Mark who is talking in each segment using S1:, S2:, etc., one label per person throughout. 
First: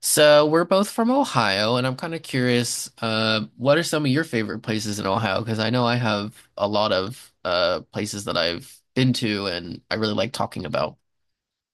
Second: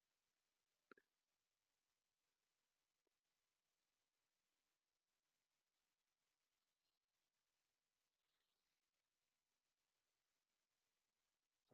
S1: So we're both from Ohio, and I'm kind of curious, what are some of your favorite places in Ohio? Because I know I have a lot of places that I've been to, and I really like talking about.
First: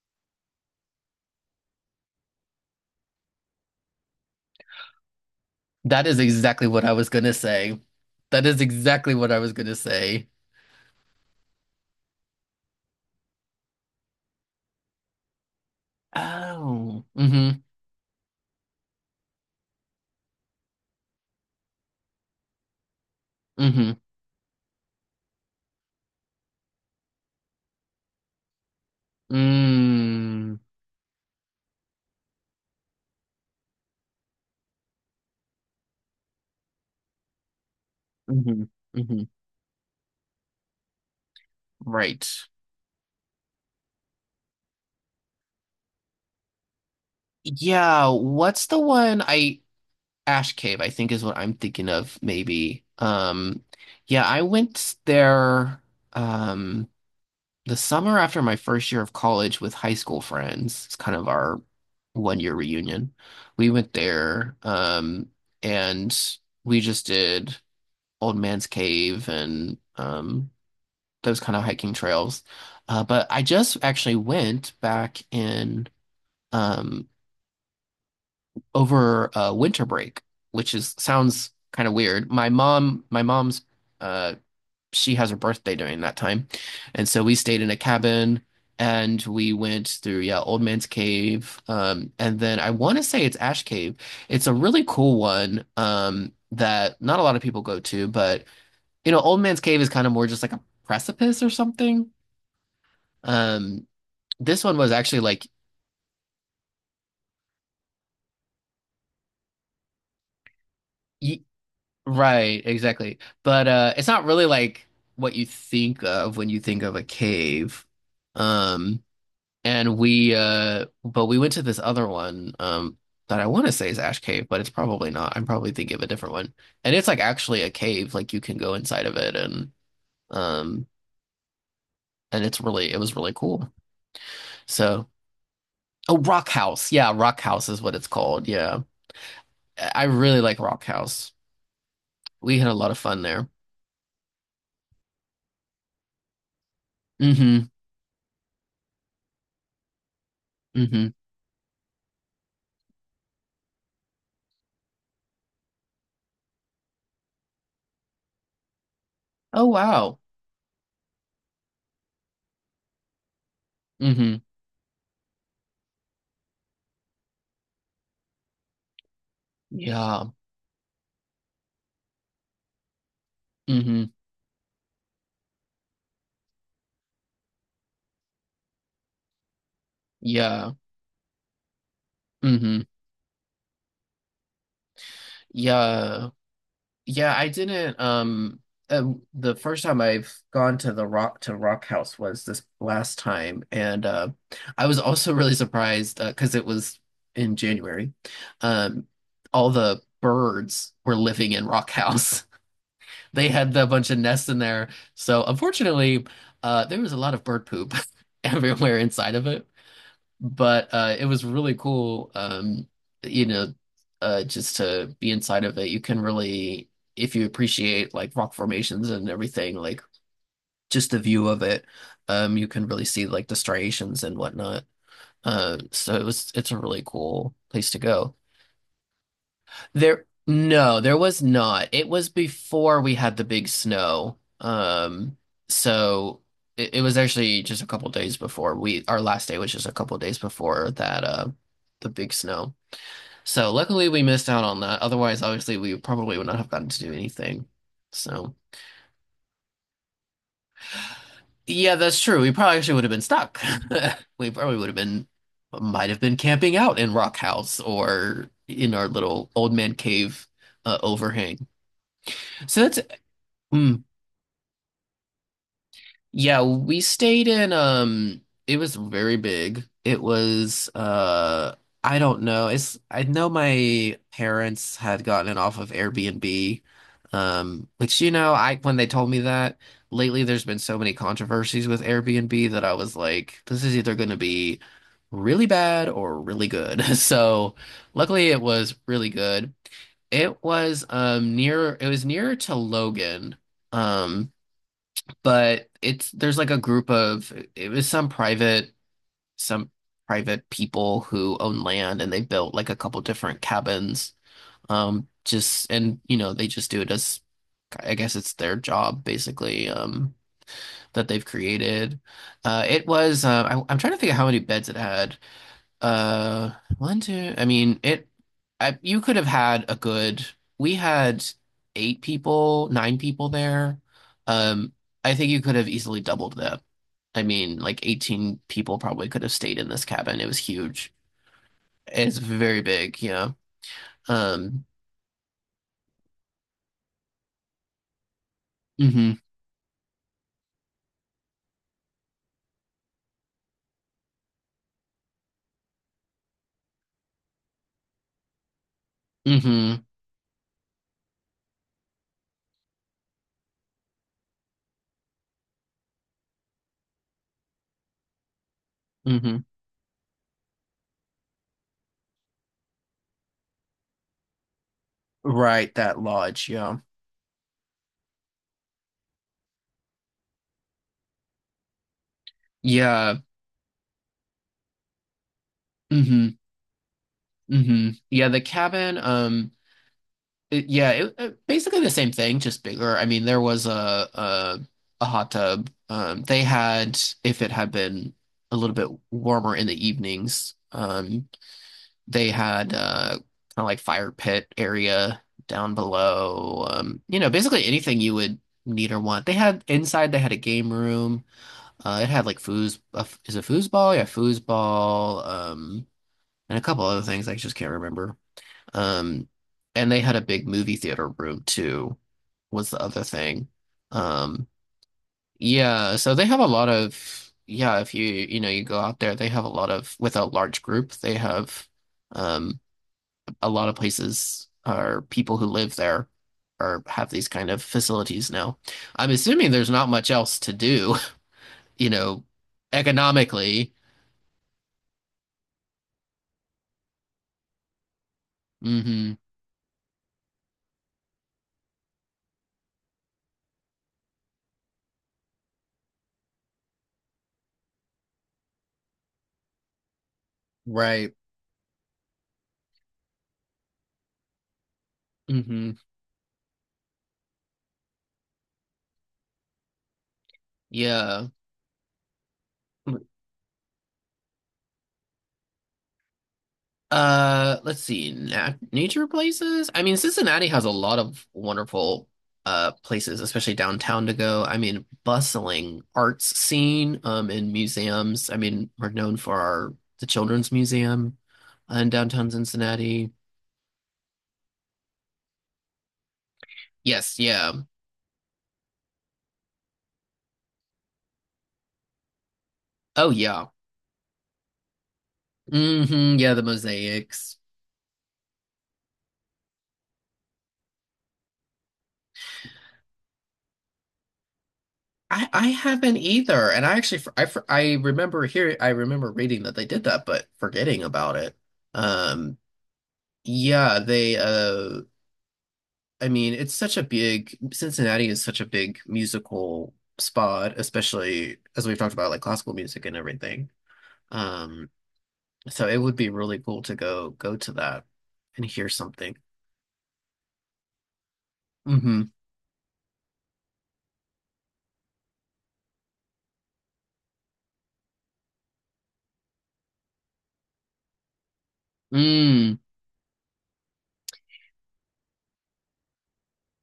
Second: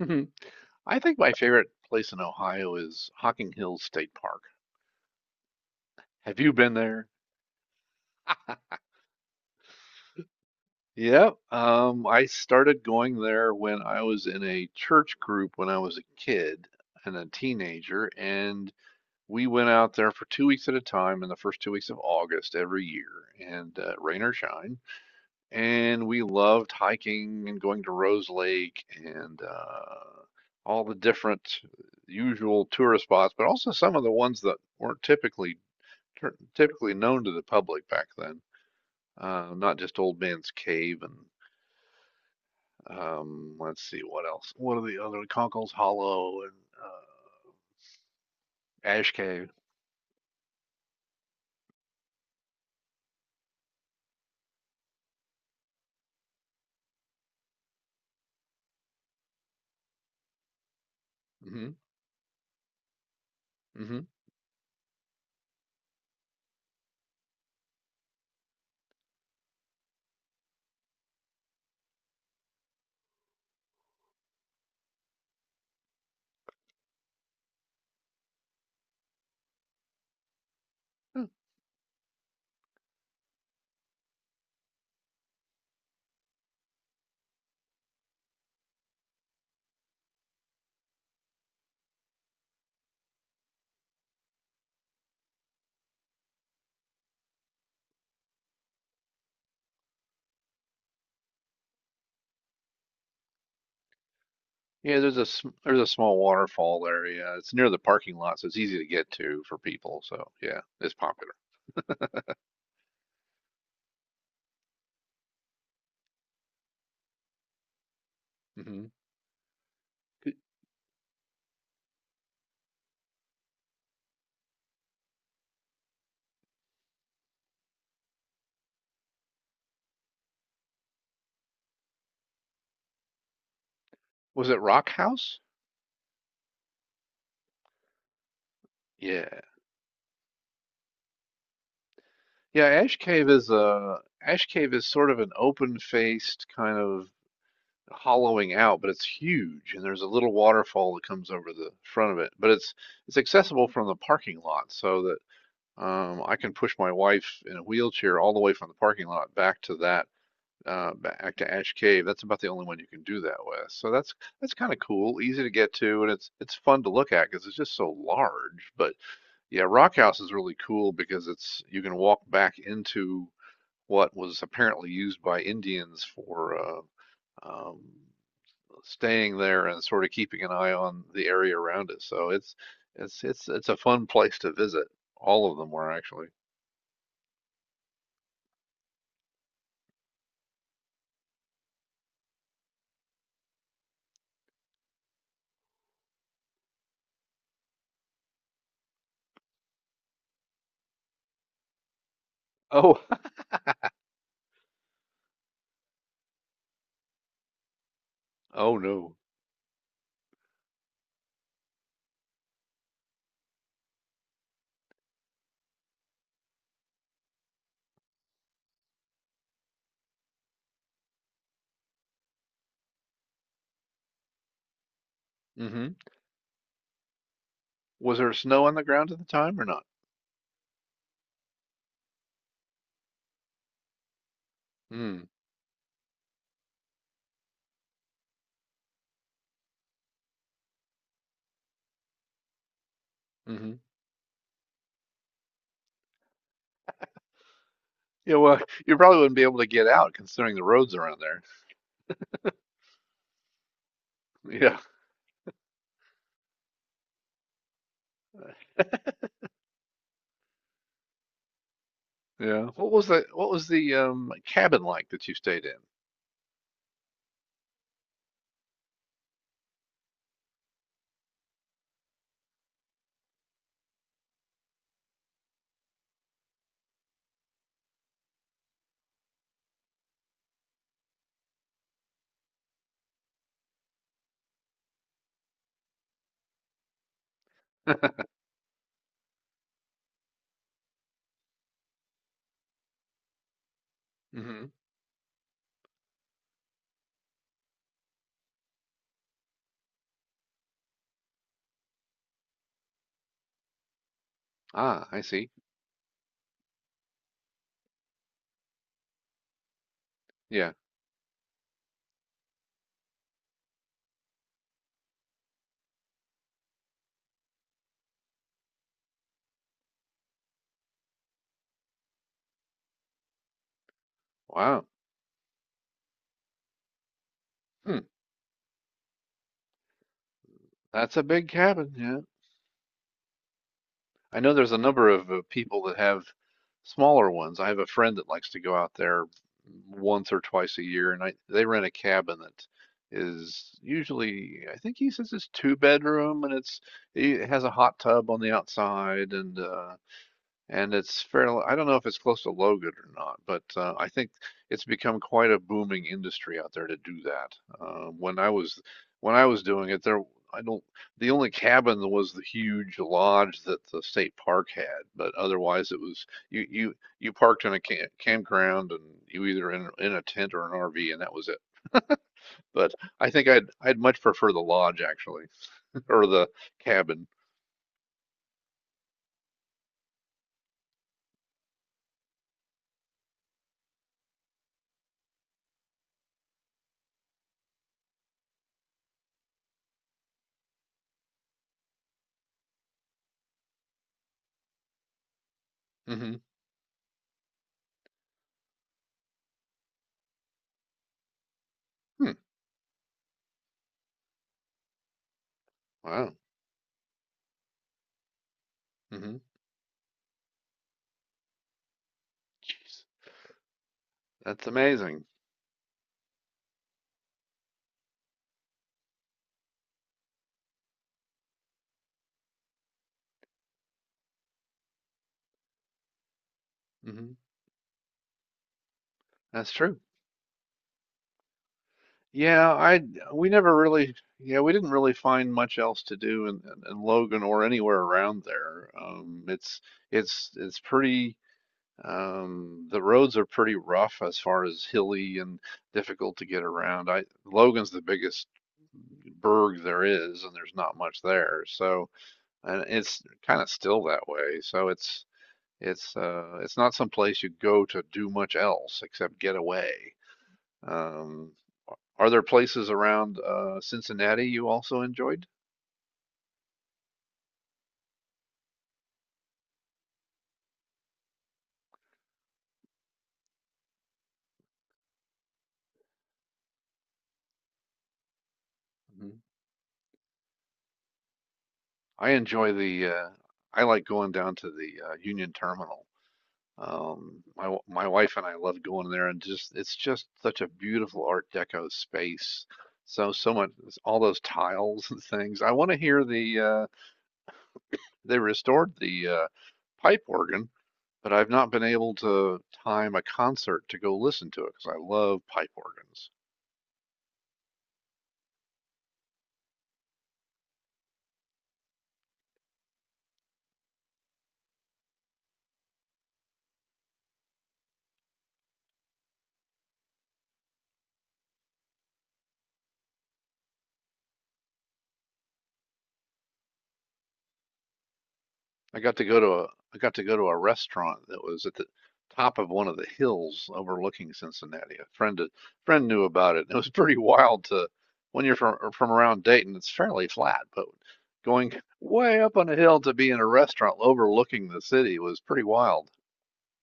S2: Mhm. I think my favorite place in Ohio is Hocking Hills State Park.
S1: That is
S2: Have you
S1: exactly
S2: been
S1: what I was
S2: there?
S1: gonna say. That is exactly what I was gonna say.
S2: Yep. I started going there when I was in a church group when I was a kid
S1: Oh,
S2: and a
S1: mm-hmm,
S2: teenager, and we went out there for 2 weeks at a time in the first 2 weeks of August every year, and
S1: mm-hmm,
S2: rain or shine. And we loved hiking and going to Rose Lake and
S1: mm,
S2: all the different usual tourist spots, but also some of the ones that weren't typically known to the public back then.
S1: mm-hmm, mm-hmm.
S2: Not just Old Man's Cave and
S1: Right.
S2: let's see what else. What are the other Conkle's Hollow and uh,
S1: Yeah, what's the
S2: Ash
S1: one
S2: Cave?
S1: I Ash Cave, I think is what I'm thinking of, maybe. Yeah, I went there um the summer after my first year of college with high school friends. It's kind of our
S2: Hmm.
S1: 1 year reunion. We went
S2: Hmm.
S1: there and we just did Old Man's Cave and those kind of hiking trails. But I just actually went back in um over winter break, which is sounds kind of weird. My mom's, uh, she has her birthday during that time, and so we stayed in a cabin and we went through, yeah, Old Man's Cave, and then I want to say it's Ash Cave. It's a really cool one, that not a lot of people go to, but you know, Old Man's Cave is kind of more just like a precipice or something. Um, this one was
S2: Yeah, there's
S1: actually
S2: a
S1: like.
S2: there's a small waterfall there. Yeah, it's near the parking lot, so it's easy to get to for people. So yeah, it's popular.
S1: Right, exactly. But it's not really like what you think of when you think of a cave.
S2: Hmm.
S1: Um and we but we went to this other one that I want to say is Ash Cave, but it's probably not. I'm probably thinking of a different one. And it's like actually a cave, like you can go inside of it um and it's really it was really cool.
S2: Was it Rock
S1: So,
S2: House?
S1: oh, Rock House. Yeah, Rock House is what it's called. Yeah.
S2: Yeah,
S1: I really like Rock House. We
S2: yeah.
S1: had a lot of fun there.
S2: Ash Cave is sort of an open-faced kind of
S1: Mm-hmm.
S2: hollowing out, but it's huge, and there's a little waterfall
S1: Mm-hmm.
S2: that comes over the front of it. But it's accessible from the parking lot, so that I can push my wife in a wheelchair all the way from the parking lot back
S1: Oh
S2: to that
S1: wow.
S2: back to Ash Cave. That's about the only one you can do that with. So
S1: Mm-hmm.
S2: that's kind of cool, easy to get to, and it's fun to look at because it's just so large. But yeah, Rock House
S1: Yeah.
S2: is really cool because it's you can walk back into
S1: Hmm.
S2: what was apparently used by Indians for um, staying there and sort of keeping an
S1: Yeah.
S2: eye on the area around it. So it's
S1: Hmm.
S2: it's it's it's a fun place to visit. All of them were actually.
S1: Yeah. Yeah, I didn't uh, the first time I've gone to the Rock House was this last time, and I was also really surprised, 'cause it was in January. Um, all the birds were living in Rock House.
S2: Oh,
S1: They had a bunch of nests in there. So unfortunately, there was a lot of bird poop
S2: oh
S1: everywhere
S2: no.
S1: inside of it. But it was really cool. You know, just to be inside of it, you can really, if you appreciate like rock formations and everything, like just the view of it, you can really see like the striations and whatnot.
S2: Hmm.
S1: It's a really cool place to
S2: Was there
S1: go.
S2: snow on the ground at the time or not?
S1: No, there was not. It was before we had the big snow.
S2: Mm.
S1: So it was actually just a couple days before our last day was just a couple days before that, the big snow. So
S2: Mm-hmm.
S1: luckily we missed out on that. Otherwise, obviously, we probably would not have gotten to do anything.
S2: Yeah,
S1: So
S2: well, you probably wouldn't be able to get out considering the roads around there.
S1: yeah, that's true. We probably actually would have been stuck. We probably
S2: Yeah,
S1: would have been, might have been camping out in Rock House or in our little old man cave, overhang.
S2: yeah.
S1: So that's.
S2: What was the
S1: Hmm.
S2: cabin like that you stayed
S1: Yeah, we stayed in it was very big. It was I don't know. It's I know my parents had gotten it off of Airbnb. Um, which, you know, I when they told me that lately there's been so many controversies with Airbnb, that I was like, this is either going to be really bad or really good. So
S2: in?
S1: luckily it was really good. It was nearer to Logan. Um
S2: Hmm.
S1: but it's there's like a group of it was some private people who own land, and they built like a couple different cabins,
S2: Ah, I see.
S1: just and you know, they just do it as, I guess, it's their job basically,
S2: Yeah.
S1: that they've created. I'm trying to think of how many beds it had. uh, One, two. I mean, it. I you could have had a good. We had eight people, nine people there.
S2: Wow.
S1: Um, I think you could have easily doubled that. I mean,
S2: Hmm.
S1: like 18 people probably could have stayed in this cabin. It was huge.
S2: That's a big cabin. Yeah.
S1: It's very big, yeah.
S2: I know there's a
S1: Um,
S2: number of people that have smaller ones. I have a friend that likes to go out there
S1: mm-hmm,
S2: once or twice a year, and I they rent a cabin that is usually, I think he says it's two bedroom, and it has a hot tub on the outside,
S1: mm-hmm,
S2: and it's fairly, I don't know if it's close to Logan or not, but I think it's become quite a booming industry out there to do that. Uh, when I was when I
S1: mm-hmm.
S2: was doing it, there I don't the only cabin was the huge lodge that the state park had, but otherwise
S1: Right,
S2: it
S1: that
S2: was
S1: lodge, yeah.
S2: you parked in a camp, campground and you either in a tent or an RV and that was it. But I
S1: Yeah.
S2: think I'd much prefer the lodge actually or
S1: Mm-hmm.
S2: the cabin.
S1: Mm-hmm. Yeah, the cabin, basically the same thing, just bigger. I mean, there was a, a hot tub. They had, if it had been a little bit warmer in the evenings, they had kind of like fire pit area down
S2: Hmm.
S1: below. You know, basically anything you would need or want. They had inside. They had a game room. It
S2: Hmm.
S1: had like foos. Is it foosball? Yeah, foosball.
S2: Wow.
S1: And a couple other things I just can't remember.
S2: Hmm.
S1: Um, and they had a big movie theater room too, was the other thing.
S2: That's
S1: Um,
S2: amazing.
S1: yeah, so they have a lot of, yeah, if you, you know, you go out there, they have a lot of, with a large group, they have um a lot of places or people who live there or have
S2: Hmm.
S1: these kind of facilities now. I'm assuming
S2: That's
S1: there's
S2: true.
S1: not much else to do, you know,
S2: Yeah, I
S1: economically.
S2: yeah, we didn't really find much else to do in Logan or anywhere around there.
S1: Hmm.
S2: It's it's pretty the roads are pretty rough as far as hilly and difficult to get around. I Logan's the biggest burg there is, and there's not much
S1: Right.
S2: there. So and it's kind of still that way. So
S1: Hmm.
S2: it's not some place you go to do much else except get away.
S1: Yeah.
S2: Um, Are there places around Cincinnati you also enjoyed?
S1: Let's see. Na nature places. I mean, Cincinnati has a lot of wonderful places, especially downtown to go. I mean, bustling arts scene, and museums. I mean, we're known
S2: Mhm.
S1: for our the Children's Museum in
S2: I
S1: downtown
S2: enjoy the
S1: Cincinnati.
S2: I like going down to the Union Terminal.
S1: Yes,
S2: My
S1: yeah.
S2: my wife and I love going there, and just it's just such a beautiful Art Deco space.
S1: Oh
S2: So so
S1: yeah.
S2: much all those tiles and things. I want to hear
S1: Hmm, yeah,
S2: the
S1: the mosaics.
S2: they restored the pipe organ, but I've not been able to time a concert to go listen to it because I love
S1: I
S2: pipe
S1: haven't
S2: organs.
S1: either, and I actually I remember hearing I remember reading that they did that, but forgetting about it. Um, yeah, they I mean, it's such a big, Cincinnati is such a big musical spot, especially as we've talked about, like, classical music and everything. Um, so it would be really cool to go to that and hear
S2: I got to
S1: something.
S2: go to a I got to go to a restaurant that was at the
S1: Hmm.
S2: top of one of the hills overlooking Cincinnati. A friend knew about it. It was pretty wild to when you're from around Dayton, it's fairly flat, but going way up on a
S1: Mm.
S2: hill to be in a restaurant overlooking the city was pretty wild.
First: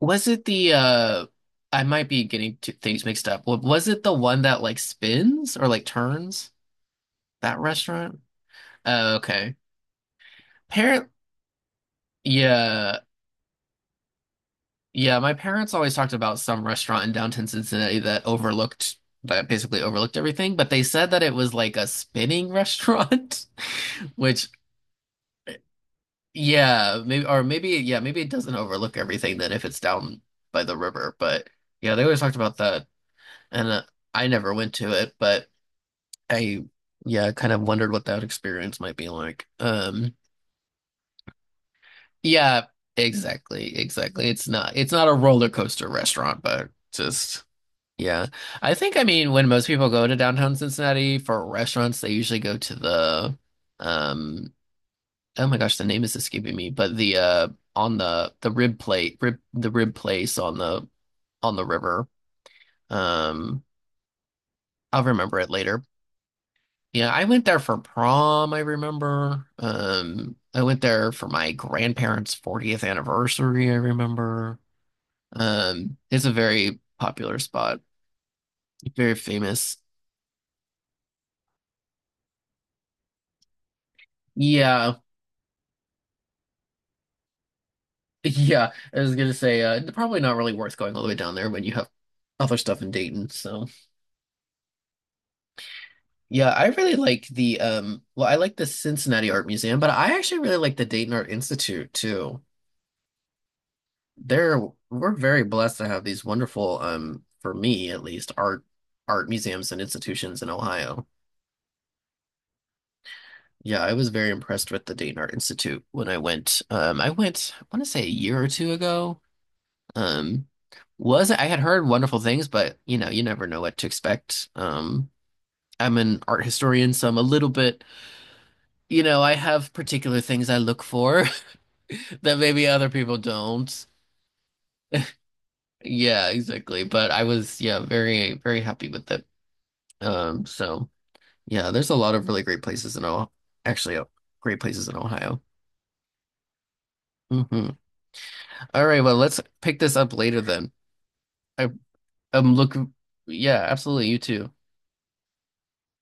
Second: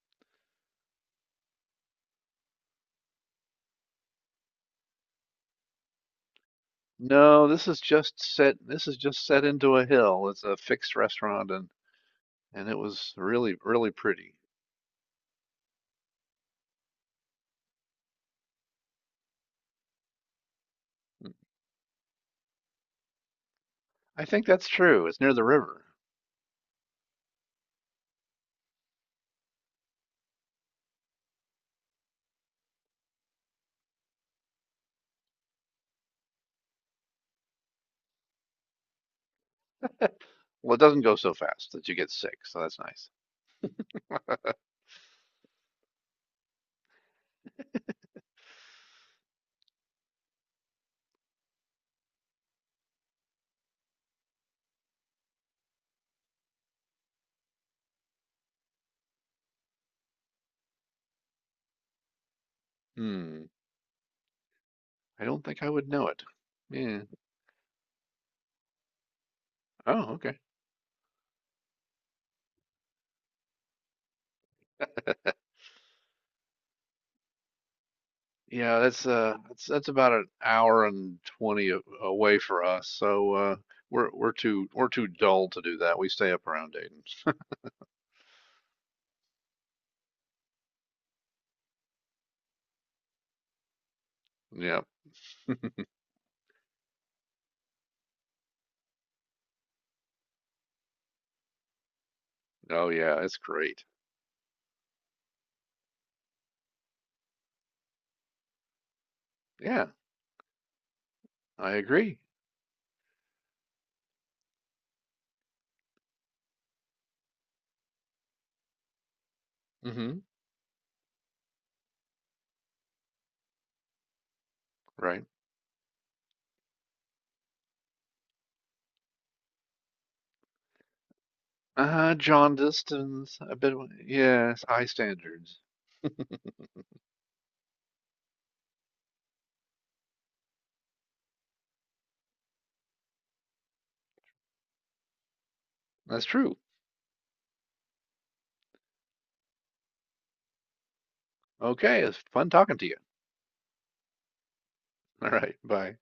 S1: Was it the I might be getting two things mixed up. Was it the one that like spins or like turns?
S2: No,
S1: That restaurant?
S2: this is
S1: Oh,
S2: just set
S1: okay.
S2: into a hill. It's a fixed
S1: Parent,
S2: restaurant and it
S1: yeah.
S2: was really really pretty.
S1: Yeah, my parents always talked about some restaurant in downtown Cincinnati that basically overlooked everything, but they said that it was like a spinning restaurant,
S2: I think
S1: which,
S2: that's true. It's near the river.
S1: yeah, maybe, or maybe, yeah, maybe it doesn't overlook everything then if it's down by the river. But yeah, they always talked about that. And I never went to it, but I, yeah, kind of wondered what that experience might be like.
S2: Well, it doesn't go so fast that you get sick, so
S1: Yeah,
S2: that's nice.
S1: exactly, exactly. It's not a roller coaster restaurant, but just. Yeah. I think, I mean, when most people go to downtown Cincinnati for restaurants, they usually go to the, um, oh my gosh, the name is escaping me, but the rib place on the river.
S2: Hmm.
S1: Um, I'll
S2: I
S1: remember
S2: don't
S1: it
S2: think I
S1: later.
S2: would know it. Yeah.
S1: Yeah. I went there for prom, I remember.
S2: Oh, okay.
S1: I went there for my grandparents' 40th anniversary, I remember. It's a very popular spot,
S2: Yeah,
S1: very famous.
S2: that's about an hour and 20 away for us. So we're
S1: Yeah.
S2: too dull to do that. We stay up around Dayton.
S1: Yeah, I was gonna say, probably not really worth going all the way down there when you have other stuff in Dayton. So
S2: Yeah.
S1: yeah, I really like the, well, I like the Cincinnati Art Museum, but I actually really like the Dayton Art Institute too.
S2: Oh, yeah. It's great.
S1: They're we're very blessed to have these wonderful, for me at least, art museums and
S2: Yeah,
S1: institutions in Ohio.
S2: I agree.
S1: Yeah, I was very impressed with the Dayton Art Institute when I went. I want to say a year or two ago.
S2: Mm-hmm.
S1: Um, was I had heard wonderful things, but you know, you never know what to expect.
S2: Right.
S1: I'm an art historian, so I'm a little bit, you know, I have particular things I look for that
S2: John
S1: maybe other people
S2: Distance. A bit.
S1: don't.
S2: Yes, high standards.
S1: Yeah, exactly. But I was, yeah, very, very happy with it. So yeah, there's a lot of really great places in Ohio, actually, great places in Ohio.
S2: That's true.
S1: Hmm. All right, well, let's pick this up later then. I,
S2: Okay, it's fun
S1: I'm
S2: talking to
S1: looking,
S2: you.
S1: yeah, absolutely, you too.
S2: All right. Bye.